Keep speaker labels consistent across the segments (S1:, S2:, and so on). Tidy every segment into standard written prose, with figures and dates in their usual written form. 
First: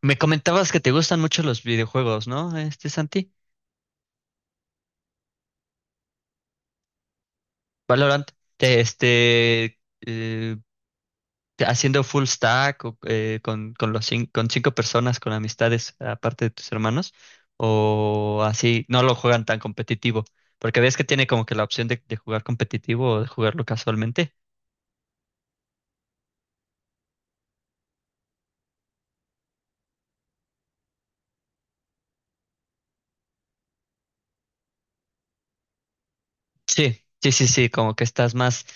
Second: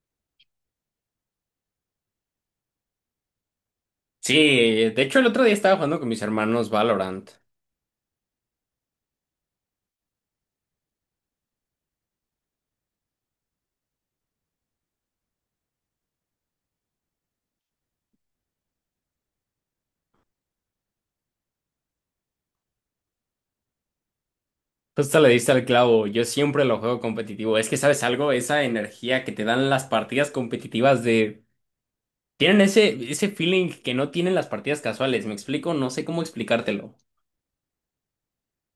S1: Me comentabas que te gustan mucho los videojuegos, ¿no? Santi,
S2: Sí, de hecho el otro día estaba jugando con mis hermanos Valorant.
S1: Valorant. Te- este, eh, Haciendo full stack o, con con cinco personas, con amistades, aparte de tus hermanos, o así. No lo juegan tan competitivo, porque ves que tiene como que la opción de jugar competitivo o de jugarlo casualmente.
S2: Justo le diste al clavo, yo siempre lo juego competitivo. Es que, ¿sabes algo? Esa energía que te dan las partidas competitivas de. Tienen ese feeling que no tienen las partidas casuales, ¿me explico? No sé cómo explicártelo.
S1: Sí, sí, sí, sí, como que estás más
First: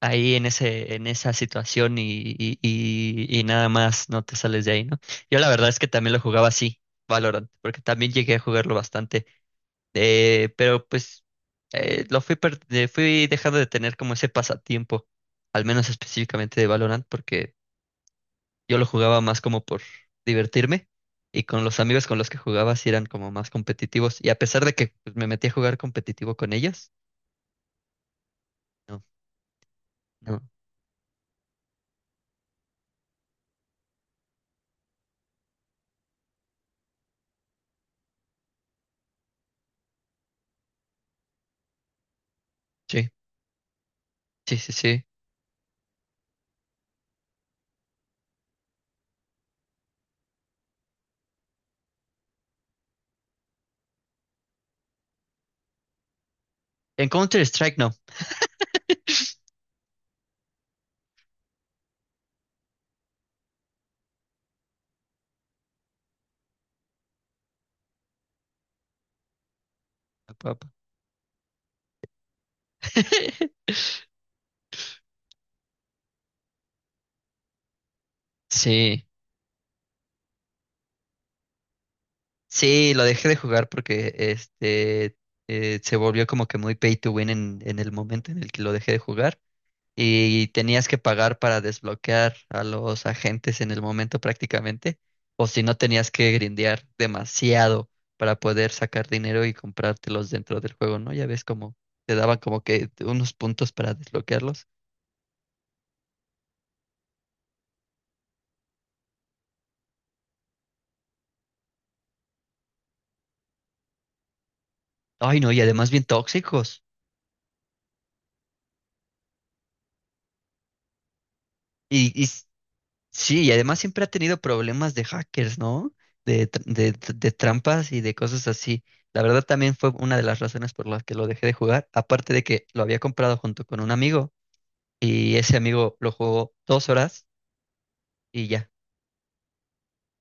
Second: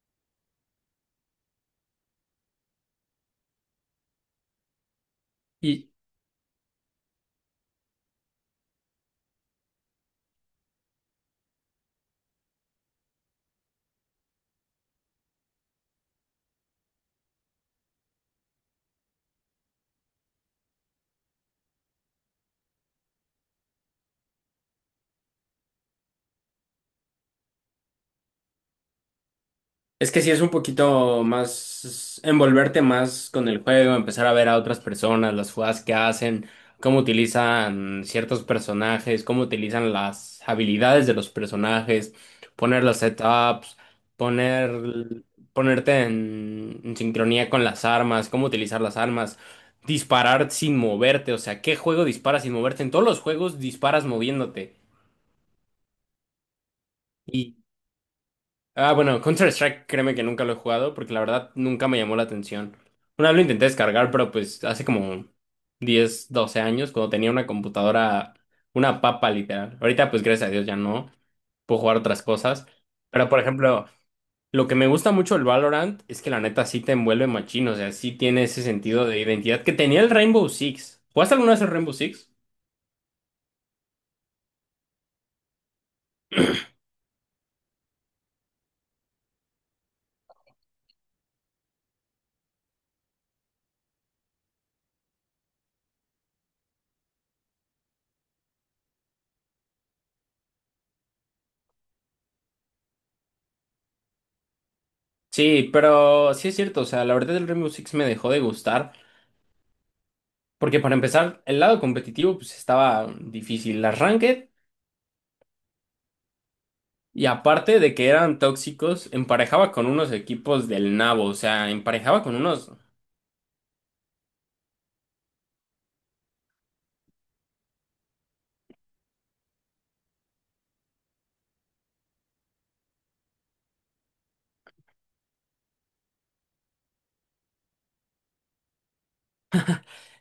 S1: ahí en ese, en esa situación, y nada más no te sales de ahí, ¿no? Yo la verdad es que
S2: Y
S1: también lo jugaba así, Valorant, porque también llegué a jugarlo bastante, pero pues fui dejando de tener como ese pasatiempo, al menos específicamente de Valorant, porque yo lo jugaba más como por divertirme. Y con los amigos con los que jugaba sí eran como más competitivos. Y a pesar de que, pues, me metí a jugar competitivo con ellos, no,
S2: Es que sí
S1: no,
S2: es un poquito más envolverte más con el juego, empezar a ver a otras personas, las jugadas que hacen, cómo utilizan ciertos personajes, cómo utilizan las habilidades de los personajes, poner los
S1: sí,
S2: setups,
S1: sí, sí,
S2: poner,
S1: sí.
S2: ponerte en sincronía con las armas, cómo utilizar las armas, disparar sin moverte, o sea, ¿qué juego disparas sin moverte? En todos los juegos disparas moviéndote.
S1: En Counter-Strike
S2: Ah, bueno, Counter-Strike, créeme que nunca lo he jugado porque la verdad nunca me llamó la atención. Una vez lo intenté descargar, pero pues hace como 10, 12 años, cuando tenía una computadora, una papa literal. Ahorita pues gracias a
S1: no.
S2: Dios ya no, puedo jugar otras cosas. Pero por ejemplo, lo que me gusta mucho del Valorant es que la neta sí te envuelve machín, o sea, sí tiene ese sentido
S1: Sí,
S2: de identidad que tenía el Rainbow Six. ¿Jugaste alguna vez el Rainbow Six?
S1: sí, lo dejé de jugar porque se volvió como que muy pay to win en el momento en el que lo dejé de jugar, y tenías que pagar para desbloquear a los agentes en el momento prácticamente, o si no tenías que grindear demasiado para poder sacar dinero y comprártelos dentro del juego, ¿no? Ya ves como te daban como que unos puntos para desbloquearlos.
S2: Sí, pero sí es cierto, o sea, la verdad el Rainbow Six me dejó de gustar. Porque para empezar, el lado competitivo pues estaba difícil. Las ranked,
S1: Ay, no, y además bien tóxicos.
S2: y aparte de que eran tóxicos, emparejaba con unos equipos del nabo, o sea,
S1: Y,
S2: emparejaba
S1: y
S2: con unos.
S1: Sí, y además siempre ha tenido problemas de hackers, ¿no? De trampas y de cosas así. La verdad también fue una de las razones por las que lo dejé de jugar, aparte de que lo había comprado junto con un amigo, y ese amigo lo jugó 2 horas y ya.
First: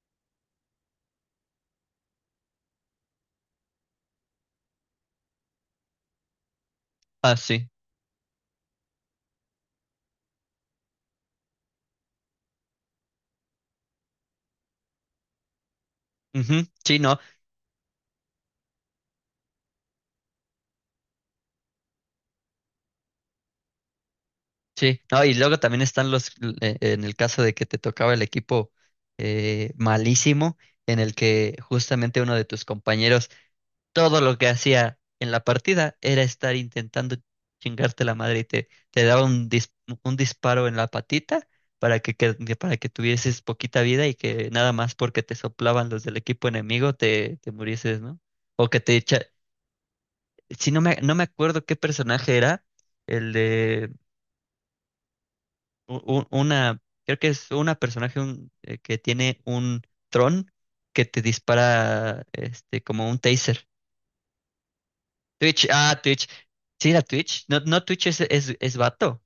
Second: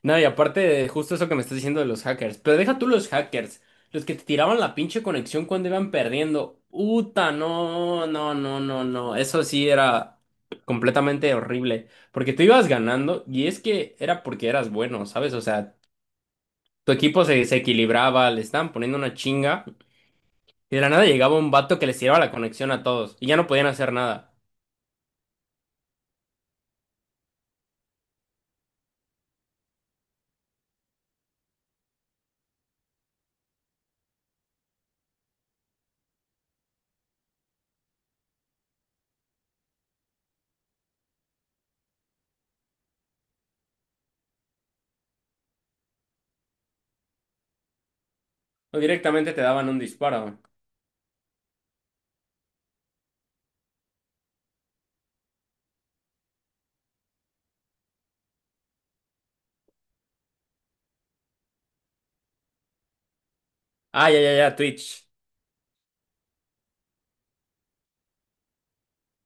S2: No, y aparte de justo eso que me estás diciendo de los hackers, pero deja tú los hackers, los que te tiraban la pinche conexión cuando iban perdiendo. Uta,
S1: Ah, sí.
S2: no, no, no, no, no, eso sí era completamente horrible, porque tú ibas ganando y es que era porque eras bueno, ¿sabes? O sea,
S1: Ujú,
S2: tu
S1: sí, no,
S2: equipo se equilibraba, le estaban poniendo una chinga. Y de la nada llegaba un vato que les tiraba la conexión a todos y ya no podían hacer nada.
S1: sí. No, y luego también están en el caso de que te tocaba el equipo malísimo, en el que justamente uno de tus compañeros todo lo que hacía en la partida era estar intentando chingarte la madre, y te daba un disparo en la patita para para que tuvieses poquita vida, y que nada más porque te soplaban los del equipo enemigo te murieses, ¿no? O
S2: O
S1: que te echa...
S2: directamente te daban un disparo.
S1: Si no no me acuerdo qué personaje era, el de u- una... Creo que es una personaje que tiene un tron que te dispara, como un taser.
S2: Ah, ya, ya, ya, Twitch.
S1: Twitch, ah, Twitch. Sí, era Twitch. No, no, Twitch es vato.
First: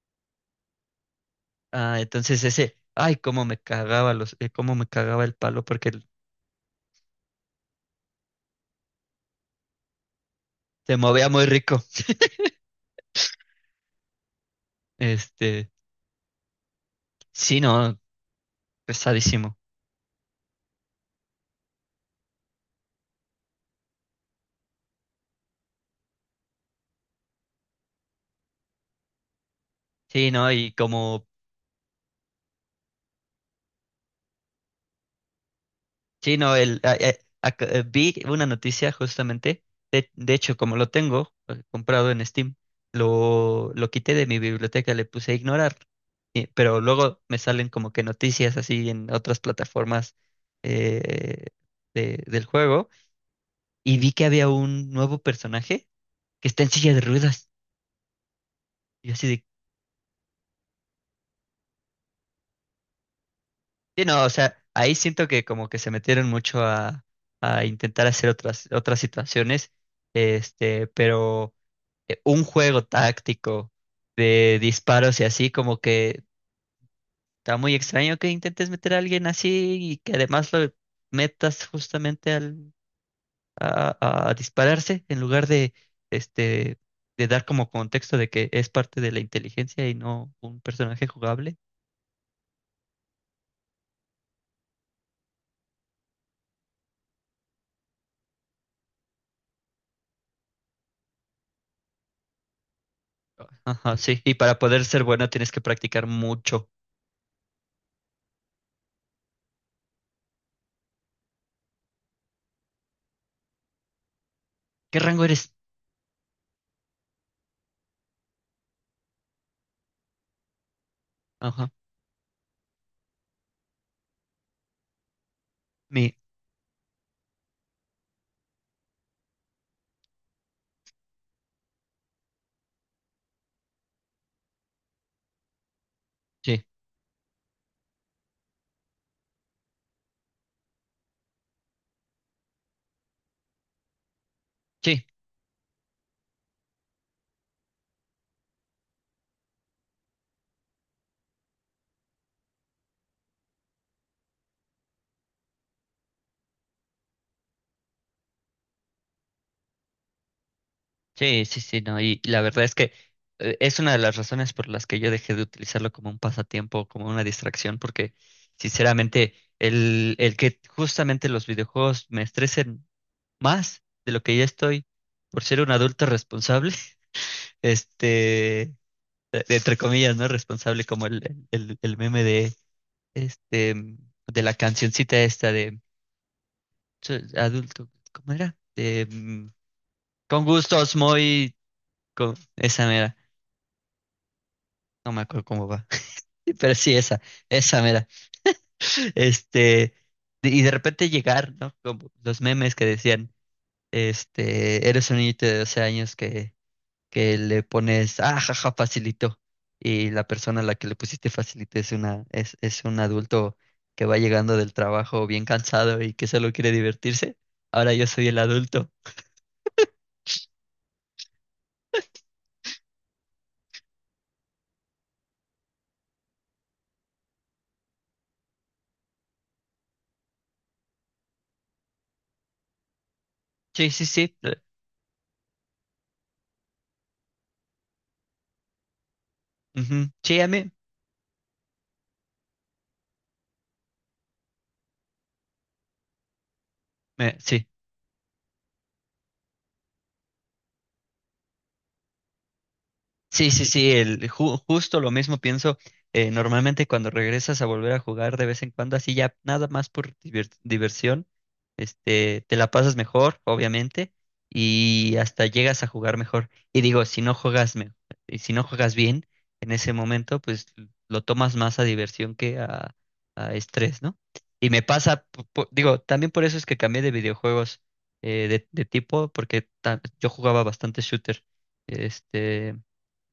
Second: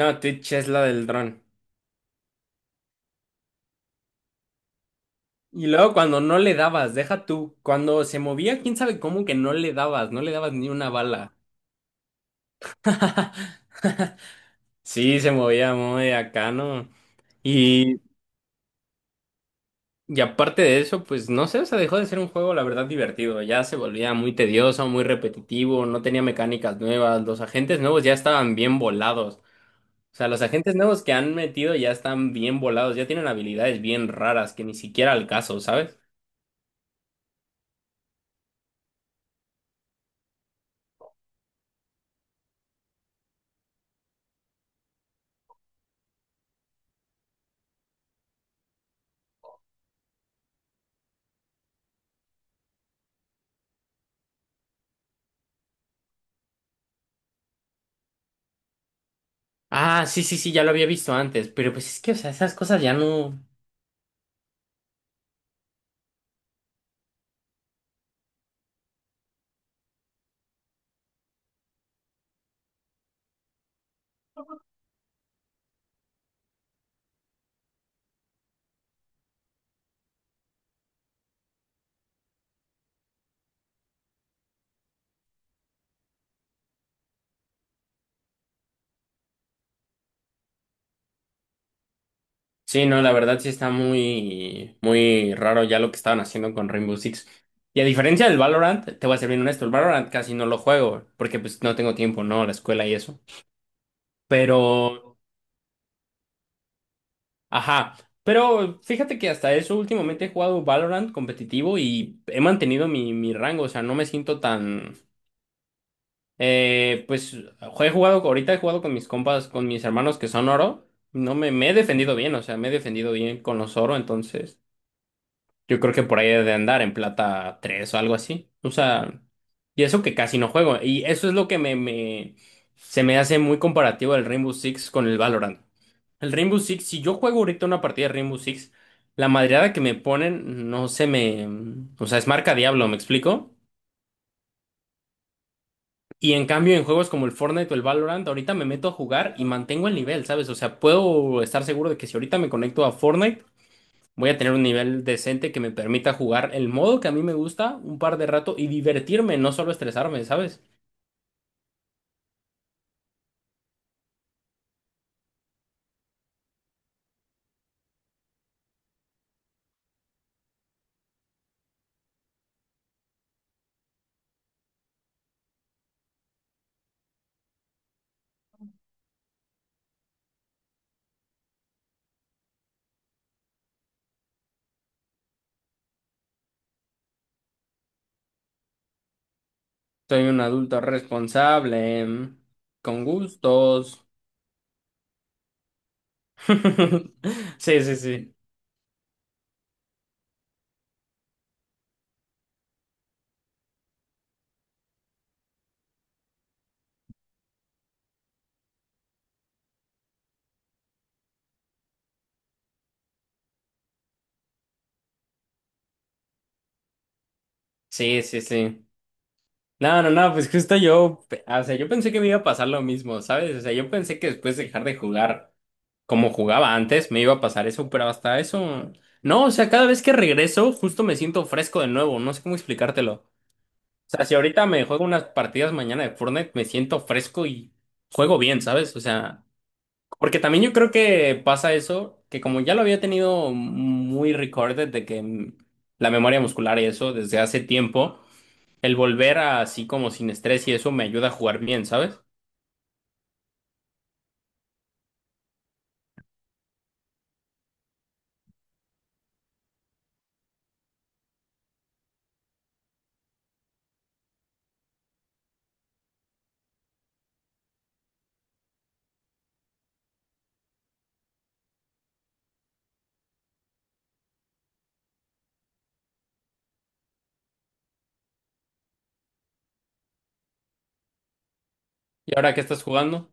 S2: No, Twitch es la del dron.
S1: Ah, entonces ese, ay, cómo me cagaba cómo me cagaba el palo,
S2: Y
S1: porque
S2: luego cuando no le dabas, deja tú. Cuando se movía, quién sabe cómo que no le dabas, no le dabas ni una
S1: se movía
S2: bala.
S1: muy rico.
S2: Sí, se
S1: Este,
S2: movía muy acá, ¿no?
S1: sí, no,
S2: Y,
S1: pesadísimo.
S2: y aparte de eso, pues no sé, o sea, dejó de ser un juego, la verdad, divertido. Ya se volvía muy tedioso, muy repetitivo, no tenía mecánicas nuevas, los agentes nuevos ya estaban bien volados. O sea,
S1: Sí,
S2: los
S1: no, y
S2: agentes nuevos que
S1: como,
S2: han metido ya están bien volados, ya tienen habilidades bien raras que ni siquiera al caso, ¿sabes?
S1: sí, no, vi una noticia justamente, de hecho, como lo tengo, comprado en Steam, lo quité de mi biblioteca, le puse a ignorar, pero luego me salen como que noticias así en otras plataformas, eh, del juego, y vi que había un nuevo personaje que está en silla de ruedas. Y yo así de,
S2: Ah, sí, sí, sí, ya lo había visto antes, pero pues es que, o sea, esas cosas ya no.
S1: sí, no, o sea, ahí siento que como que se metieron mucho a intentar hacer otras, otras situaciones, pero un juego táctico de disparos, y así como que está muy extraño que intentes meter a alguien así, y que además lo metas justamente al a dispararse en lugar de, este, de dar como contexto de que es parte de la inteligencia y no un personaje jugable.
S2: Sí, no, la verdad sí está muy, muy raro ya lo que estaban haciendo con Rainbow Six. Y a diferencia del Valorant, te voy a ser bien honesto, el Valorant casi no lo juego, porque pues no tengo tiempo, ¿no? La escuela y eso.
S1: Ajá, sí. Y
S2: Pero,
S1: para poder ser bueno tienes que practicar mucho.
S2: ajá. Pero fíjate que hasta eso últimamente he jugado Valorant competitivo y he mantenido mi rango, o sea, no me siento tan.
S1: ¿Qué rango eres?
S2: Pues he jugado, ahorita he jugado con mis compas, con mis hermanos que son oro. No, me,
S1: Ajá.
S2: me he defendido bien, o sea, me he defendido bien con los oro, entonces yo creo que
S1: Mi.
S2: por ahí he de andar en plata 3 o algo así. O sea, y eso que casi no juego. Y eso es lo que me se me hace muy comparativo el Rainbow Six con el Valorant. El Rainbow
S1: Sí,
S2: Six, si yo juego ahorita una partida de Rainbow Six, la madreada que me ponen no se me, o sea, es marca diablo, ¿me explico?
S1: sí,
S2: Y en cambio, en juegos como el Fortnite o el Valorant, ahorita me meto a jugar y mantengo el nivel, ¿sabes? O sea, puedo estar seguro de que si ahorita me conecto a Fortnite, voy a tener un nivel decente que me permita jugar el modo que a mí me gusta un par de rato y divertirme, no solo estresarme, ¿sabes?
S1: sí, sí, sí, no. Y la verdad es que, es una de las razones por las que yo dejé de utilizarlo como un pasatiempo, como una distracción, porque sinceramente el que justamente los videojuegos me estresen más de lo que ya estoy por ser un adulto responsable, este, entre comillas, ¿no? Responsable como el meme de, este, de la cancioncita esta de: "Soy adulto, ¿cómo era? De,
S2: Soy un
S1: con
S2: adulto
S1: gustos muy,
S2: responsable,
S1: con, esa
S2: con
S1: mera,
S2: gustos.
S1: no me acuerdo cómo va". Pero sí, esa,
S2: Sí,
S1: esa
S2: sí,
S1: mera,
S2: sí.
S1: este, y de repente llegar, ¿no? Como los memes que decían, eres un niñito de 12 años que le pones, "ah, jaja, facilito", y la persona a la que le pusiste facilito es es un adulto que va llegando del trabajo bien cansado y que solo quiere divertirse. Ahora yo
S2: Sí,
S1: soy el
S2: sí, sí.
S1: adulto.
S2: No, no, no, pues justo yo, o sea, yo pensé que me iba a pasar lo mismo, ¿sabes? O sea, yo pensé que después de dejar de jugar como jugaba antes, me iba a pasar eso, pero hasta eso, no, o sea, cada vez que regreso, justo me siento fresco de nuevo, no sé cómo explicártelo. O
S1: Sí, sí,
S2: sea, si
S1: sí.
S2: ahorita me juego unas partidas mañana de Fortnite, me siento fresco y juego bien, ¿sabes? O sea,
S1: Ujú,
S2: porque
S1: sí, a
S2: también
S1: mí.
S2: yo creo que pasa eso, que como ya lo había tenido muy recorded de que la memoria muscular y eso desde hace
S1: Sí.
S2: tiempo. El volver a así como sin estrés y eso me ayuda a jugar bien, ¿sabes?
S1: Sí, sí, sí, justo lo mismo pienso. Normalmente cuando regresas a volver a jugar de vez en cuando, así, ya nada más por diversión, te la pasas mejor, obviamente, y hasta llegas a jugar mejor. Y digo, y si no juegas bien en ese momento, pues lo tomas más a diversión que a estrés, ¿no? Y me pasa, digo, también por eso es que cambié de videojuegos, de tipo, porque yo jugaba bastante shooter.
S2: ¿Y ahora qué
S1: Este,
S2: estás jugando?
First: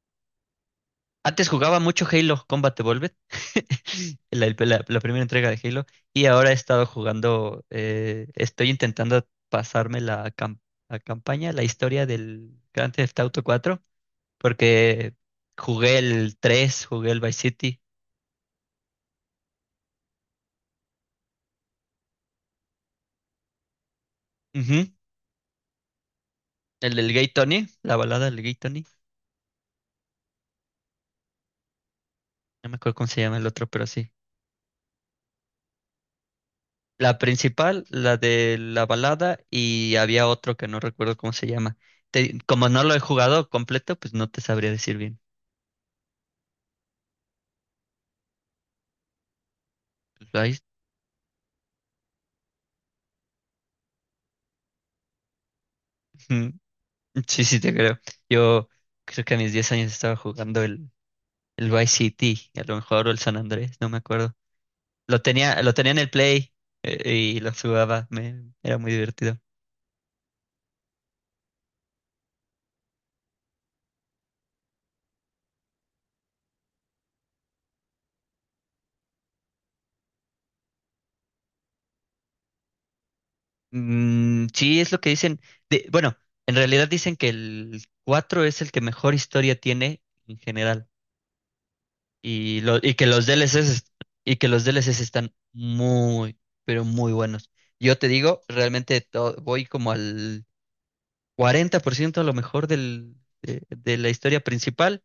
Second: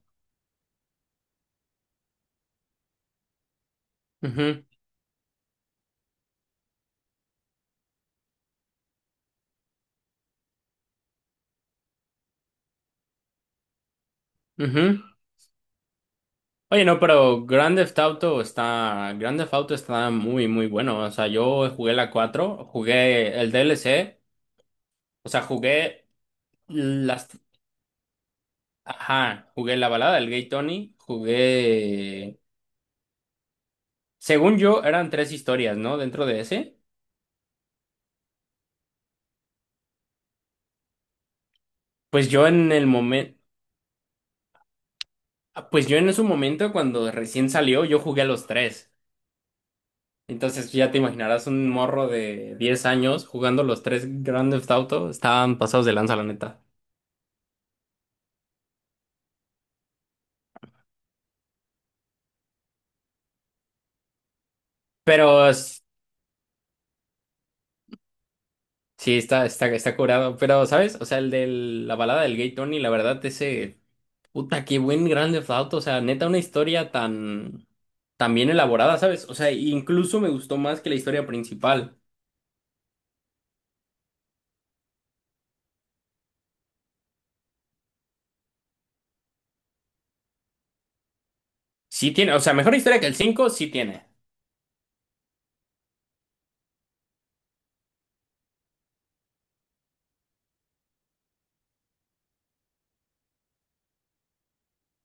S1: antes jugaba mucho Halo Combat Evolved, la,
S2: Ujú,
S1: la primera entrega de Halo, y ahora he estado jugando. Estoy intentando pasarme la, la campaña, la historia del Grand Theft Auto 4,
S2: ujú.
S1: porque jugué el
S2: Oye,
S1: 3,
S2: no,
S1: jugué el Vice
S2: pero
S1: City,
S2: Grand Theft Auto está muy, muy bueno. O sea, yo jugué la 4, jugué el DLC,
S1: ujú,
S2: o sea, jugué
S1: el del Gay
S2: las,
S1: Tony, la balada del Gay Tony.
S2: ajá, jugué la balada del Gay Tony,
S1: No me acuerdo cómo se llama el otro, pero sí.
S2: según yo, eran tres historias, ¿no? Dentro de ese.
S1: La principal, la de la balada, y había otro que no recuerdo cómo se llama.
S2: Pues
S1: Te-
S2: yo
S1: como
S2: en
S1: no
S2: el
S1: lo he
S2: momento,
S1: jugado completo, pues no te sabría decir.
S2: pues yo en ese momento cuando recién salió, yo jugué a los tres.
S1: Ay,
S2: Entonces ya te imaginarás un morro de 10 años jugando los tres Grand Theft Auto. Estaban pasados de lanza, la
S1: mm,
S2: neta.
S1: sí, sí, te creo. Yo creo que a mis 10 años estaba jugando el Vice City, a lo mejor, o el San Andrés, no me acuerdo.
S2: Pero
S1: Lo tenía en el Play, y lo jugaba, era muy
S2: sí,
S1: divertido.
S2: está curado. Pero, ¿sabes? O sea, el de la balada del Gay Tony, la verdad, ese. Puta, qué buen Grand Theft Auto. O sea, neta, una historia tan bien elaborada, ¿sabes? O sea, incluso me gustó más que la historia principal.
S1: Mm, sí, es lo que dicen. Bueno, en realidad dicen que el 4 es el que mejor historia tiene en general.
S2: Sí tiene, o sea,
S1: Y,
S2: mejor
S1: lo, y
S2: historia
S1: que
S2: que el
S1: los
S2: 5
S1: DLCs,
S2: sí tiene.
S1: y que los DLCs están muy, pero muy buenos. Yo te digo, realmente voy como al 40% a lo mejor de la historia principal.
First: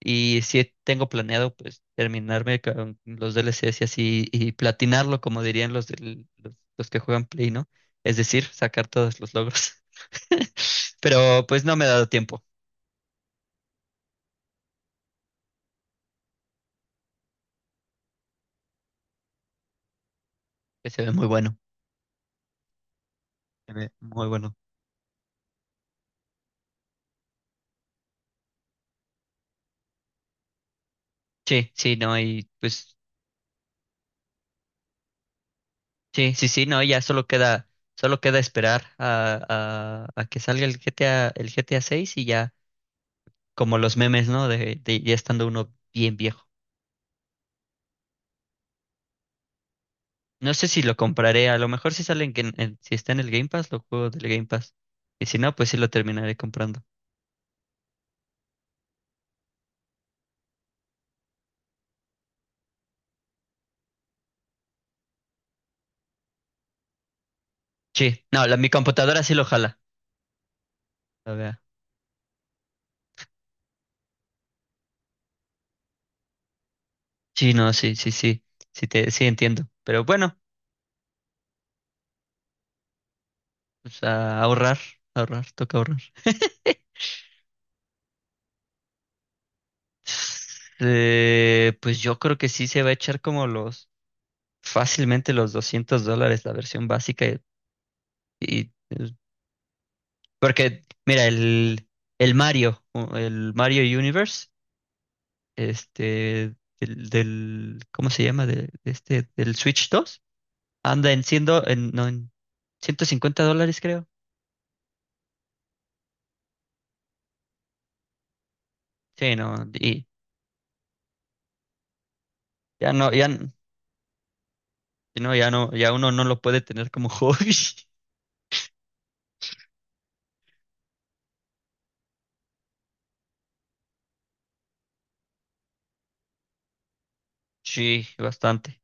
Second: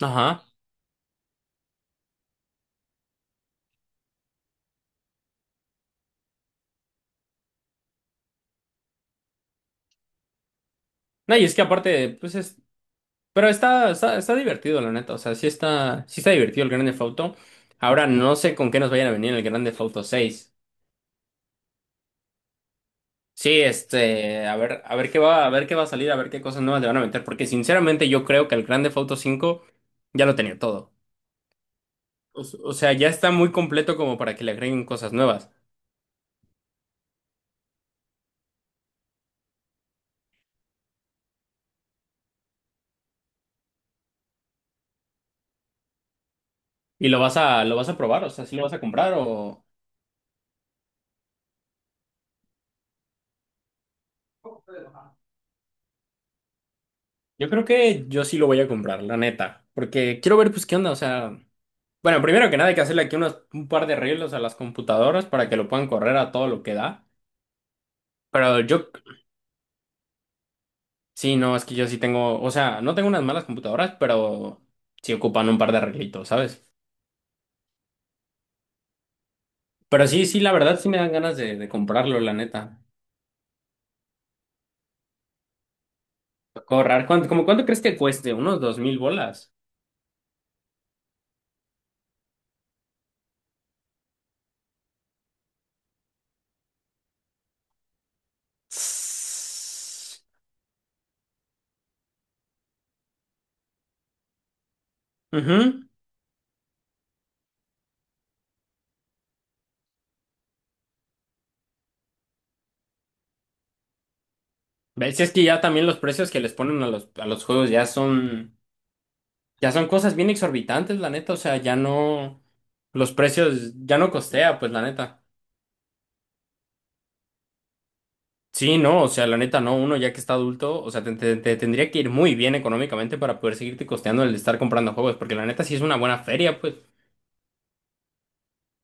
S1: Y
S2: Ajá.
S1: si tengo planeado, pues, terminarme con los DLCs y así, y platinarlo, como dirían los que juegan Play, ¿no? Es decir, sacar todos los logros.
S2: No, y
S1: Pero
S2: es que
S1: pues no me ha dado
S2: aparte, pues
S1: tiempo.
S2: es pero está, está divertido, la neta. O sea, sí está divertido el Grand Theft Auto. Ahora no sé con qué nos vayan a venir en el Grand Theft Auto 6.
S1: Que se ve muy bueno.
S2: Sí,
S1: Se ve muy
S2: este,
S1: bueno.
S2: a ver, a ver qué va a salir, a ver qué cosas nuevas le van a meter. Porque sinceramente yo creo que el Grand Theft Auto 5 ya lo tenía todo.
S1: Sí, sí, no.
S2: O,
S1: Y
S2: s- o sea,
S1: pues,
S2: ya está muy completo como para que le agreguen cosas nuevas.
S1: sí, sí, sí, no, ya solo queda esperar a que salga el GTA 6, y ya como los memes, ¿no? De ya estando uno bien viejo.
S2: Y lo vas a probar, o sea, sí lo vas a comprar o.
S1: No sé si lo compraré. A lo mejor si salen, si está en el Game Pass, lo juego del Game Pass. Y si no, pues sí lo terminaré comprando.
S2: Yo creo que yo sí lo voy a comprar, la neta. Porque quiero ver, pues, qué onda, o sea. Bueno, primero que nada hay que hacerle aquí un par de arreglos a las computadoras para que lo puedan correr a todo lo que da.
S1: Sí, no,
S2: Pero
S1: mi
S2: yo,
S1: computadora sí lo jala. A
S2: sí, no,
S1: ver.
S2: es que yo sí tengo, o sea, no tengo unas malas computadoras, pero sí ocupan un par de arreglitos, ¿sabes?
S1: Sí, no, sí, sí, sí, sí, sí entiendo. Pero
S2: Pero sí,
S1: bueno,
S2: sí, la verdad sí me dan ganas de comprarlo, la neta.
S1: pues a ahorrar, ahorrar, toca ahorrar.
S2: Correr, como cuánto crees que cueste? ¿Unos 2000 bolas?
S1: Pues yo creo que sí se va a echar como fácilmente los $200 la versión básica. Y
S2: Tss.
S1: Porque, mira, el Mario, o el Mario Universe,
S2: Ujú.
S1: ¿cómo se llama? Del Switch dos, anda en $150, creo.
S2: ¿Ves? Si es que ya también los precios que les ponen a los juegos ya son.
S1: Sí, no,
S2: Ya son
S1: y
S2: cosas bien exorbitantes, la neta, o sea, ya no,
S1: ya no,
S2: los precios ya no costea, pues la neta.
S1: no, ya no, ya uno no lo puede tener como hobby.
S2: Sí, no, o sea, la neta no, uno ya que está adulto, o sea, te tendría que ir muy bien económicamente para poder seguirte costeando el estar comprando juegos, porque la neta sí es una buena feria, pues.
S1: Sí, bastante.